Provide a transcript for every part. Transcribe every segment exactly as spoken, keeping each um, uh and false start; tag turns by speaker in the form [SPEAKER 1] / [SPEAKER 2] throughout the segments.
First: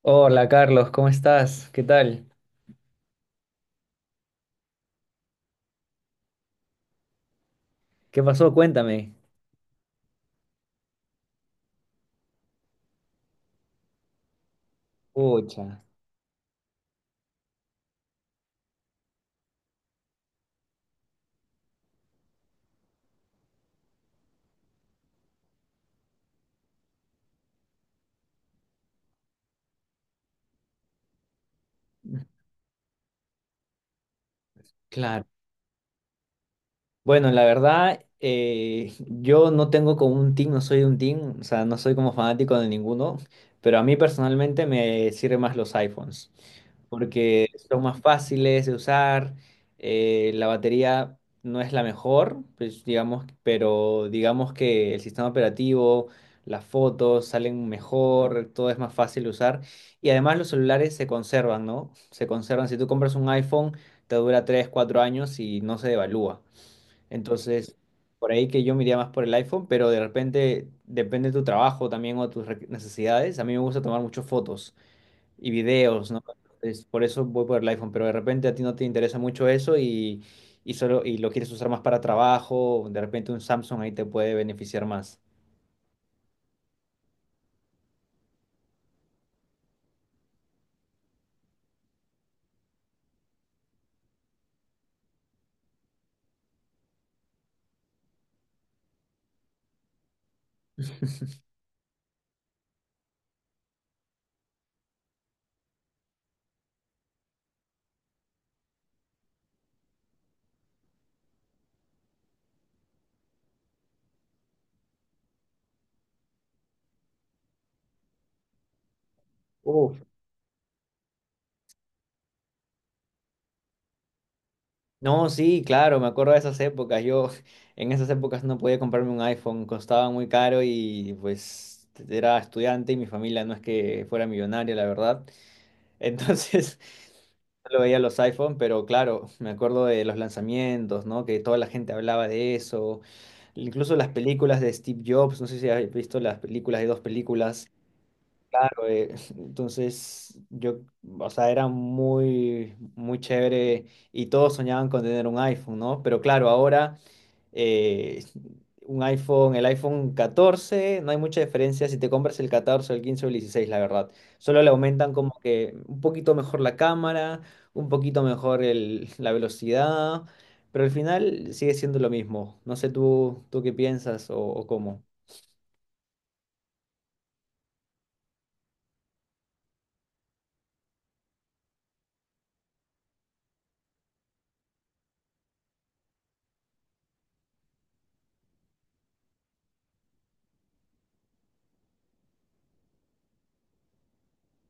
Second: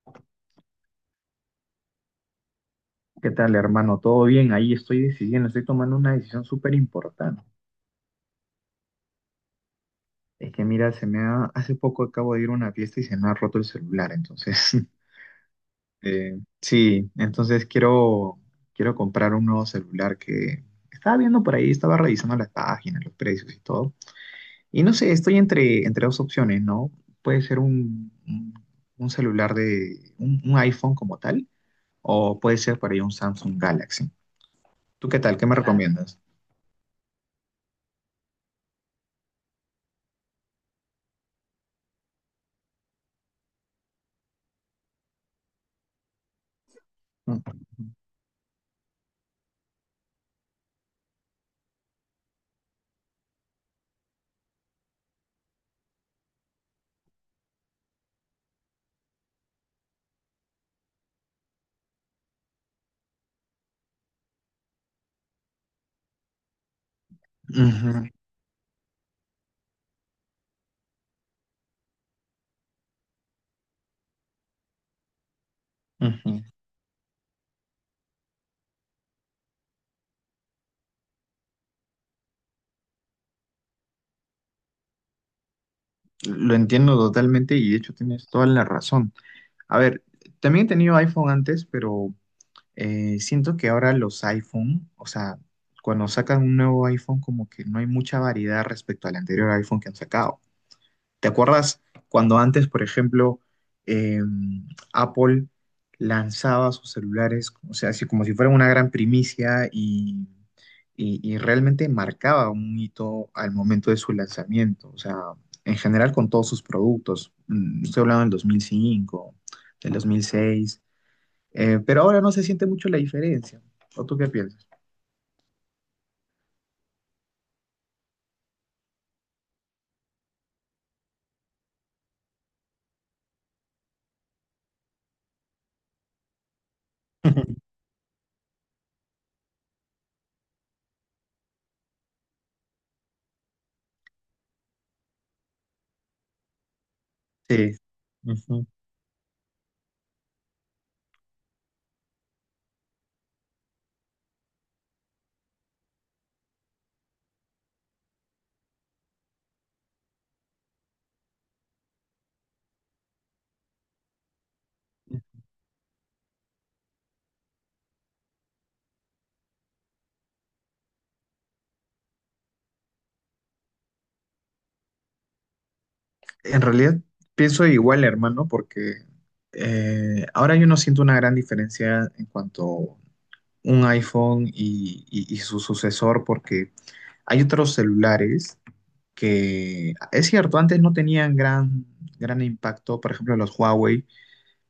[SPEAKER 1] Hola Carlos, ¿cómo estás? ¿Qué tal?
[SPEAKER 2] ¿Qué tal, hermano? ¿Todo bien? Ahí estoy decidiendo, estoy tomando una decisión súper importante.
[SPEAKER 1] ¿Qué pasó? Cuéntame.
[SPEAKER 2] Es que mira, se me ha, hace poco acabo de ir a una fiesta y se me ha roto el celular, entonces,
[SPEAKER 1] Pucha,
[SPEAKER 2] eh, sí, entonces quiero, quiero comprar un nuevo celular que estaba viendo por ahí, estaba revisando las páginas, los precios y todo. Y no sé, estoy entre, entre dos opciones, ¿no? Puede ser un, un, un celular de, un, un iPhone como tal, o puede ser por ahí un Samsung Galaxy. ¿Tú qué
[SPEAKER 1] claro.
[SPEAKER 2] tal? ¿Qué me recomiendas?
[SPEAKER 1] Bueno, la verdad, eh, yo no tengo como un team, no soy de un team, o sea, no soy como fanático de ninguno, pero a mí personalmente me sirven más los iPhones, porque son más fáciles de usar, eh, la batería no es la mejor, pues, digamos, pero digamos que el sistema operativo, las fotos salen mejor, todo es más fácil de usar, y además los celulares se conservan, ¿no? Se conservan, si tú compras un iPhone, te dura tres, cuatro años y no se devalúa. Entonces,
[SPEAKER 2] Ujú.
[SPEAKER 1] por ahí que yo me iría más por el iPhone, pero de repente depende de tu trabajo también o tus re- necesidades. A mí me gusta tomar muchas fotos y videos, ¿no?
[SPEAKER 2] Ujú.
[SPEAKER 1] Entonces, por eso voy por el iPhone, pero de repente a ti no te interesa mucho eso y, y solo y lo quieres usar más para trabajo, de repente un Samsung ahí te puede beneficiar más.
[SPEAKER 2] Lo entiendo totalmente y de hecho tienes toda la razón. A ver, también he tenido iPhone antes, pero eh, siento que ahora los iPhone, o sea, cuando sacan un nuevo iPhone, como que no hay mucha variedad respecto al anterior iPhone que han sacado. ¿Te acuerdas cuando antes, por ejemplo, eh, Apple lanzaba sus celulares, o sea, así como si fuera una gran primicia y, y- y realmente marcaba un hito al momento de su lanzamiento? O sea, en general con todos sus productos. Mm, Estoy hablando del dos mil cinco, del
[SPEAKER 1] Uf.
[SPEAKER 2] dos mil seis, eh, pero ahora no se siente mucho la diferencia. ¿O tú qué piensas?
[SPEAKER 1] No, sí, claro, me acuerdo de esas épocas. Yo en esas épocas no podía comprarme un iPhone, costaba muy caro y pues era estudiante y mi familia no es que fuera millonaria, la verdad. Entonces, lo veía los iPhone, pero claro, me acuerdo de los lanzamientos, ¿no? Que toda la gente hablaba de eso, incluso las películas de Steve Jobs, no sé si has visto las películas de dos películas.
[SPEAKER 2] Sí. Ujú.
[SPEAKER 1] Claro, eh, entonces, yo, o sea, era muy, muy chévere y todos soñaban con tener un iPhone, ¿no? Pero claro, ahora eh, un iPhone, el iPhone catorce no hay mucha diferencia si te compras el catorce el quince o el dieciséis, la verdad. Solo le aumentan como que un poquito mejor la cámara, un poquito mejor el- la velocidad, pero al final sigue siendo lo mismo. No sé tú, tú qué piensas o, o cómo.
[SPEAKER 2] En realidad pienso igual, hermano, porque eh, ahora yo no siento una gran diferencia en cuanto un iPhone y, y- y su sucesor, porque hay otros celulares que, es cierto, antes no tenían gran, gran impacto, por ejemplo, los Huawei,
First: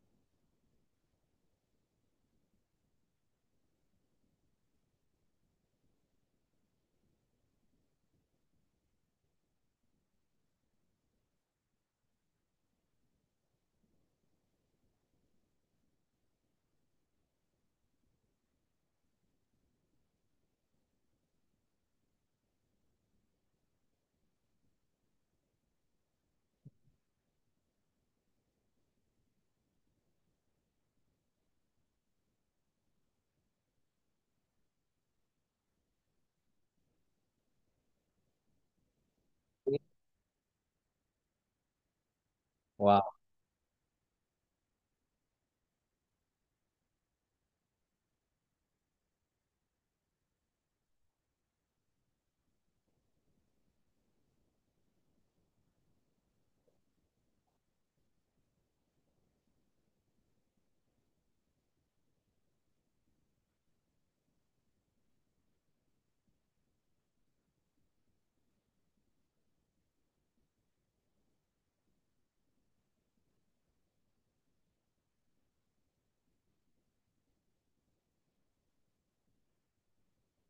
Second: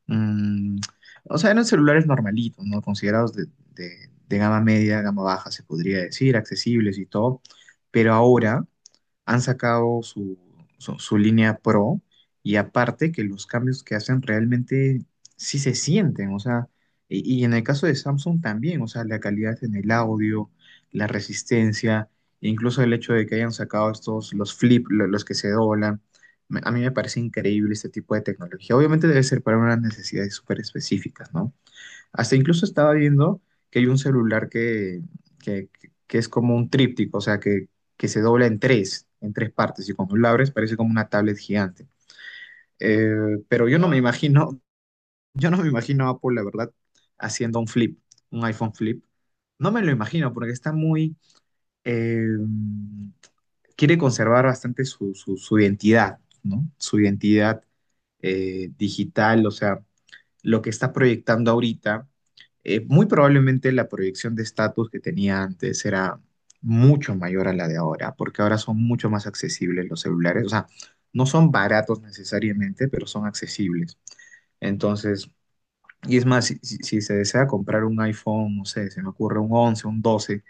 [SPEAKER 2] mm, o sea, eran celulares normalitos, ¿no? Considerados de, de de gama media, gama baja, se podría decir, accesibles y todo, pero ahora han sacado su, su, su línea Pro y aparte que los cambios que hacen realmente sí se sienten, o sea, y, y en el caso de Samsung también, o sea, la calidad en el audio, la resistencia, e incluso el hecho de que hayan sacado estos, los flip, lo- los que se doblan, me- a mí me parece increíble este tipo de tecnología. Obviamente debe ser para unas necesidades súper específicas, ¿no? Hasta incluso estaba viendo que hay un celular que, que, que es como un tríptico, o sea, que, que se dobla en tres, en tres partes, y cuando lo abres parece como una tablet gigante. Eh,
[SPEAKER 1] Wow.
[SPEAKER 2] pero yo no me imagino, yo no me imagino a Apple, la verdad, haciendo un flip, un iPhone flip. No me lo imagino porque está muy, eh, quiere conservar bastante su, su, su identidad, ¿no? Su identidad eh, digital, o sea lo que está proyectando ahorita, eh, muy probablemente la proyección de estatus que tenía antes era mucho mayor a la de ahora, porque ahora son mucho más accesibles los celulares. O sea, no son baratos necesariamente, pero son accesibles. Entonces, y es más, si, si- si se desea comprar un iPhone, no sé, se me ocurre un once, un doce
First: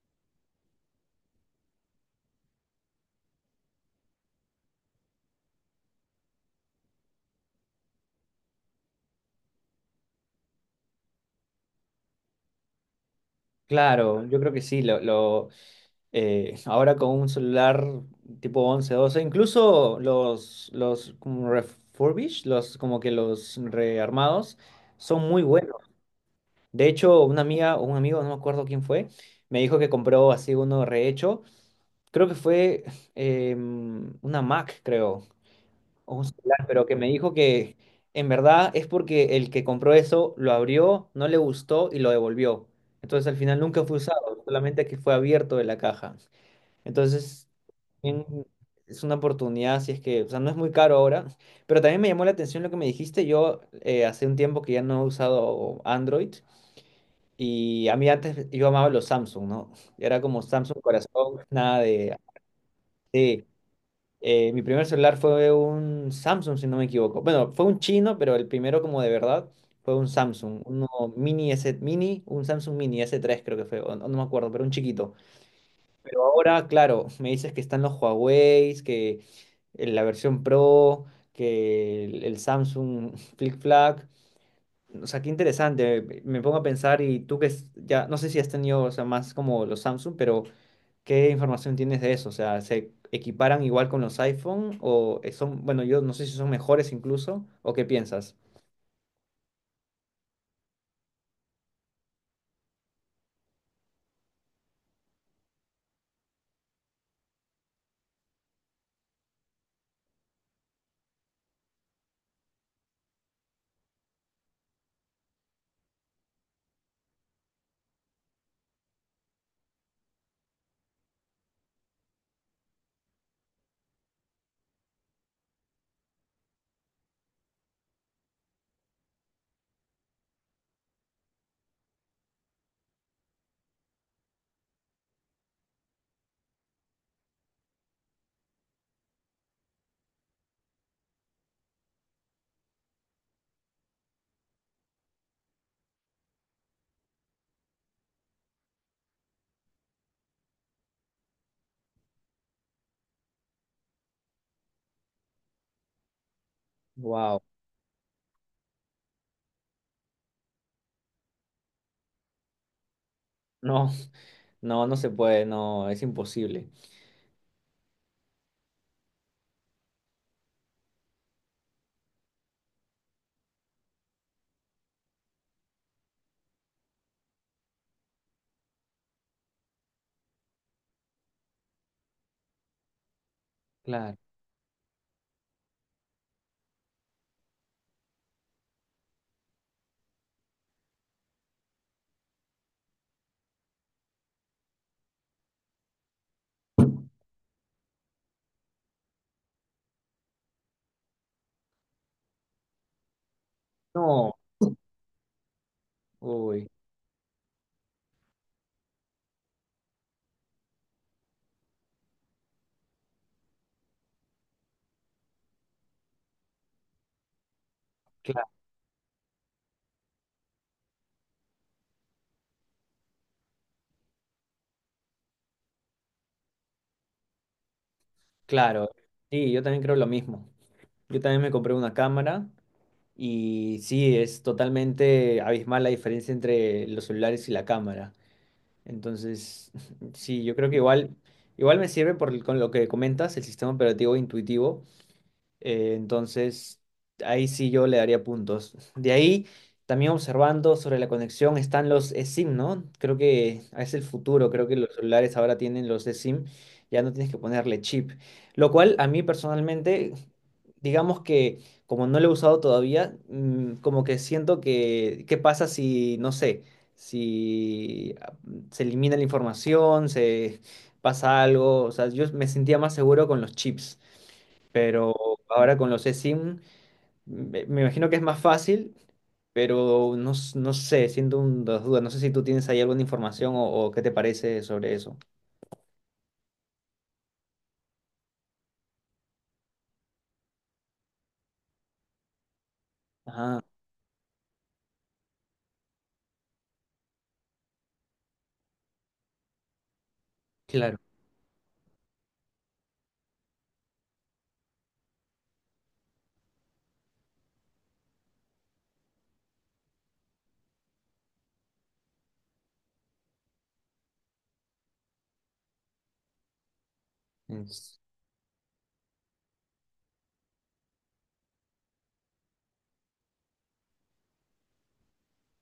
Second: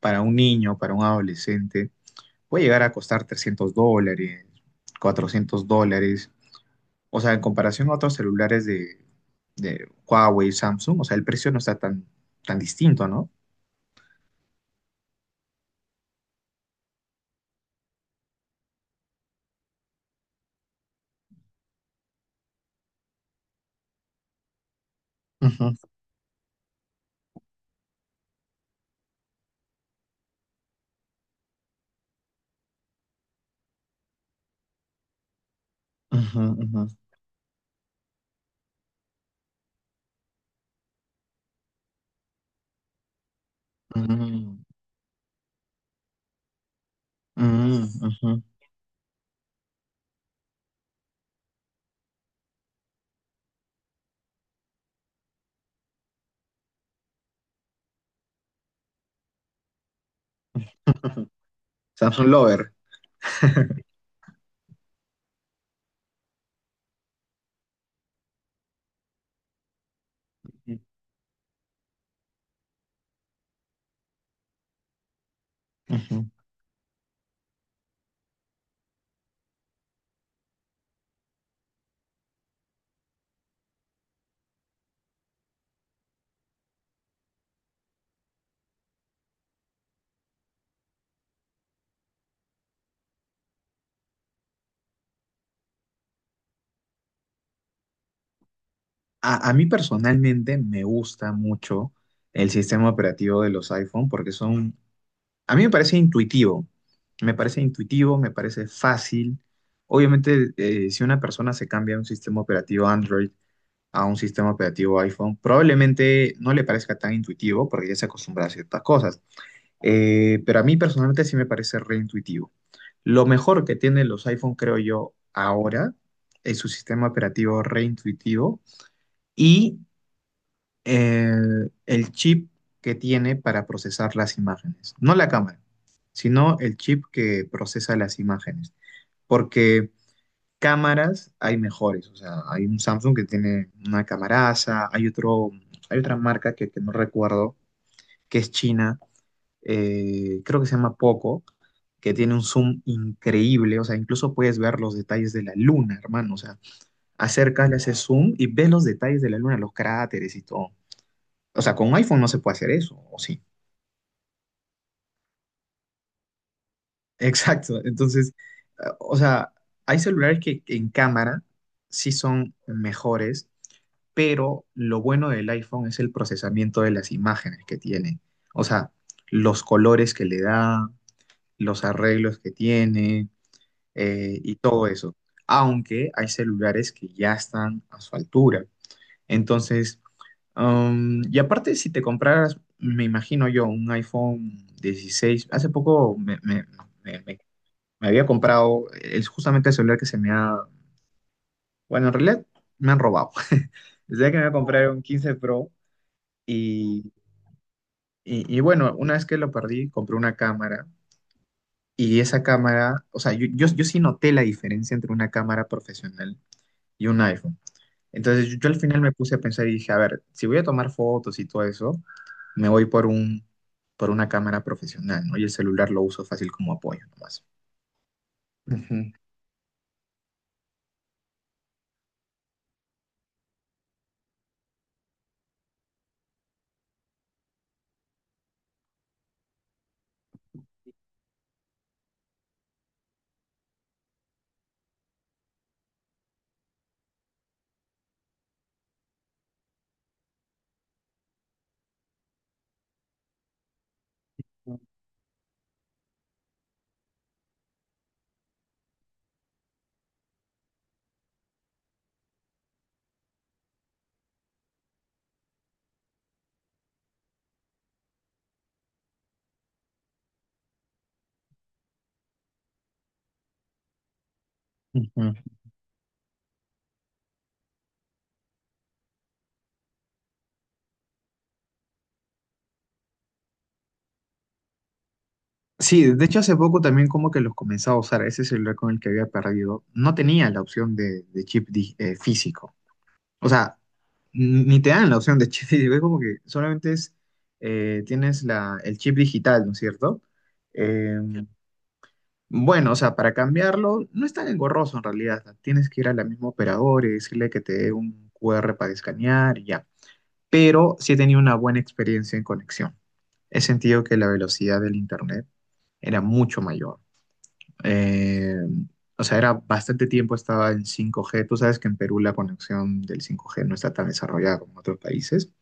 [SPEAKER 2] para un niño, para un adolescente, puede llegar a costar trescientos dólares, cuatrocientos dólares. O sea, en comparación a otros celulares de de Huawei, Samsung, o sea, el precio no está tan, tan distinto, ¿no?
[SPEAKER 1] Claro, yo creo que sí, lo, lo- Eh, ahora con un celular tipo once doce incluso los, los como refurbished, los como que los rearmados, son muy
[SPEAKER 2] Ujú,
[SPEAKER 1] buenos. De hecho, una amiga o un amigo, no me acuerdo quién fue, me dijo que compró así uno rehecho. Creo que fue em, una Mac, creo, o un
[SPEAKER 2] ujú,
[SPEAKER 1] celular,
[SPEAKER 2] ujú.
[SPEAKER 1] pero que me dijo que en verdad es porque el que compró eso lo abrió, no le gustó y lo devolvió. Entonces al final nunca fue usado,
[SPEAKER 2] Mm,
[SPEAKER 1] solamente que fue abierto de la caja. Entonces,
[SPEAKER 2] mm,
[SPEAKER 1] también
[SPEAKER 2] ujú.
[SPEAKER 1] es una oportunidad, si es que, o sea, no es muy caro ahora, pero también me llamó la atención lo que me dijiste. Yo eh, hace un tiempo que ya no he usado Android y a mí antes yo amaba los Samsung, ¿no? Era como Samsung corazón, nada de...
[SPEAKER 2] Samsung Lover.
[SPEAKER 1] de eh, mi primer celular fue un Samsung, si no me equivoco. Bueno, fue un chino, pero el primero como de verdad fue un Samsung, uno mini S, mini, un Samsung mini s tres creo que fue, o no, no me acuerdo, pero un chiquito.
[SPEAKER 2] Ujú.
[SPEAKER 1] Ahora, claro, me dices que están los Huawei, que la versión Pro, que el, el Samsung Flip Flag. O sea, qué interesante. Me me pongo a pensar y tú que es- ya, no sé si has tenido, o sea, más como los Samsung, pero ¿qué información tienes de eso? O sea, ¿se equiparan igual con los iPhone o eh, son, bueno, yo no sé si son mejores incluso o qué piensas?
[SPEAKER 2] A, a mí personalmente me gusta mucho el sistema operativo de los iPhone porque son, a mí me parece intuitivo, me parece intuitivo, me parece fácil. Obviamente, eh, si una persona se cambia de un sistema operativo Android a un sistema operativo iPhone, probablemente no le parezca tan intuitivo porque ya se acostumbra a ciertas cosas. Eh, pero a mí personalmente sí me parece reintuitivo. Lo mejor que tienen los iPhone, creo yo, ahora es su sistema operativo reintuitivo y eh, el chip que tiene para procesar las imágenes. No la cámara, sino el chip que procesa las imágenes. Porque cámaras hay mejores. O sea, hay un Samsung que tiene una camaraza, hay otro, hay otra marca que, que no recuerdo, que es china eh, creo que se llama Poco, que tiene un zoom increíble, o sea, incluso puedes ver los detalles de la luna, hermano, o sea,
[SPEAKER 1] Wow,
[SPEAKER 2] acercas, le haces zoom y ves los detalles de la luna, los cráteres y todo. O sea, con un iPhone no se puede hacer eso, ¿o sí?
[SPEAKER 1] no, no, no se puede, no, es imposible.
[SPEAKER 2] Exacto, entonces, eh, o sea, hay celulares que en cámara sí son mejores, pero lo bueno del iPhone es el procesamiento de las imágenes que tiene, o sea, los colores que le da, los arreglos que tiene
[SPEAKER 1] Claro.
[SPEAKER 2] eh, y todo eso. Aunque hay celulares que ya están a su altura. Entonces, um, y aparte, si te compraras, me imagino yo, un iPhone dieciséis. Hace poco me, me- me- me- me había comprado, es justamente el celular que se me ha, bueno, en realidad me han robado. Desde
[SPEAKER 1] No,
[SPEAKER 2] que me compré un quince Pro
[SPEAKER 1] uy,
[SPEAKER 2] y, y, y bueno, una vez que lo perdí, compré una cámara y esa cámara, o sea, yo, yo, yo sí noté la diferencia entre una cámara profesional y un iPhone.
[SPEAKER 1] cla-
[SPEAKER 2] Entonces yo, yo al final me puse a pensar y dije, a ver, si voy a tomar fotos y todo eso, me voy por un, por una cámara profesional, ¿no? Y el celular lo uso fácil como apoyo nomás.
[SPEAKER 1] claro.
[SPEAKER 2] Ujú,
[SPEAKER 1] Sí, yo también creo lo mismo. Yo también me compré una cámara y sí, es totalmente abismal la diferencia entre los celulares y la cámara. Entonces, sí, yo creo que igual, igual me sirve por, el- con lo que comentas, el sistema operativo intuitivo, eh, entonces, ahí sí yo le daría puntos. De ahí, también observando sobre la conexión están los eSIM, ¿no? Creo que es el futuro, creo que los celulares ahora tienen los eSIM, ya no tienes que ponerle chip. Lo cual a mí personalmente, digamos que como no lo he usado todavía, mm, como que siento que, ¿qué pasa si, no sé, si ah, se elimina la información, se pasa algo? O sea, yo me sentía más seguro con los chips. Pero
[SPEAKER 2] ujú.
[SPEAKER 1] ahora con los eSIM, me me imagino que es más fácil, pero no, s- no sé, siento un- dos dudas. No sé si tú tienes ahí alguna información o, o qué te parece sobre eso.
[SPEAKER 2] Sí, de hecho hace poco también como que los comenzaba a usar, ese celular con el que había perdido, no tenía la opción de, de chip di- eh, físico. O
[SPEAKER 1] Ah,
[SPEAKER 2] sea, n- ni te dan la opción de chip físico, es como que solamente es, eh, tienes la, el chip digital, ¿no es cierto?
[SPEAKER 1] claro.
[SPEAKER 2] Eh, Bueno, o sea, para cambiarlo, no es tan engorroso en realidad. Tienes que ir al mismo operador y decirle que te dé un Q R para escanear y ya. Pero sí he tenido una buena experiencia en conexión. He sentido que la velocidad del internet era mucho mayor.
[SPEAKER 1] Es-
[SPEAKER 2] Eh, o sea, era bastante tiempo estaba en cinco G. Tú sabes que en Perú la conexión del cinco G no está tan desarrollada como en otros países.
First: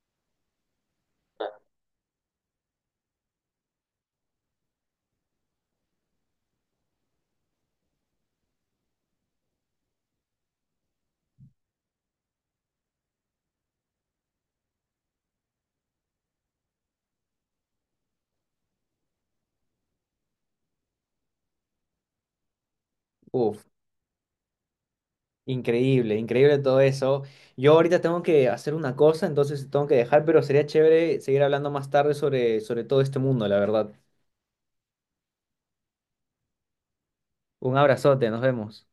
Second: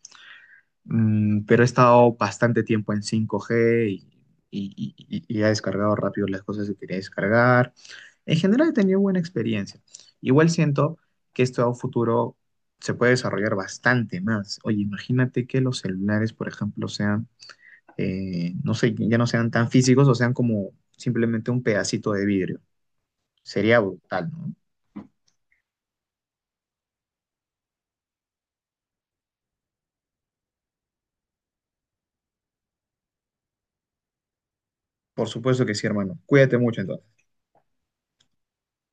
[SPEAKER 2] Mm, pero he estado bastante tiempo en cinco G y, y- y- y he descargado rápido las cosas que quería descargar. En general he tenido buena experiencia. Igual siento que esto a un futuro se puede desarrollar bastante más. Oye, imagínate que los celulares, por ejemplo, sean, eh, no sé, ya no sean tan físicos o sean como simplemente un pedacito de vidrio.
[SPEAKER 1] Uf,
[SPEAKER 2] Sería brutal, ¿no?
[SPEAKER 1] increíble, increíble todo eso. Yo ahorita tengo que hacer una cosa, entonces tengo que dejar, pero sería chévere seguir hablando más tarde sobre, sobre todo este mundo, la verdad.
[SPEAKER 2] Por supuesto que sí, hermano. Cuídate mucho entonces.
[SPEAKER 1] Un abrazote, nos vemos.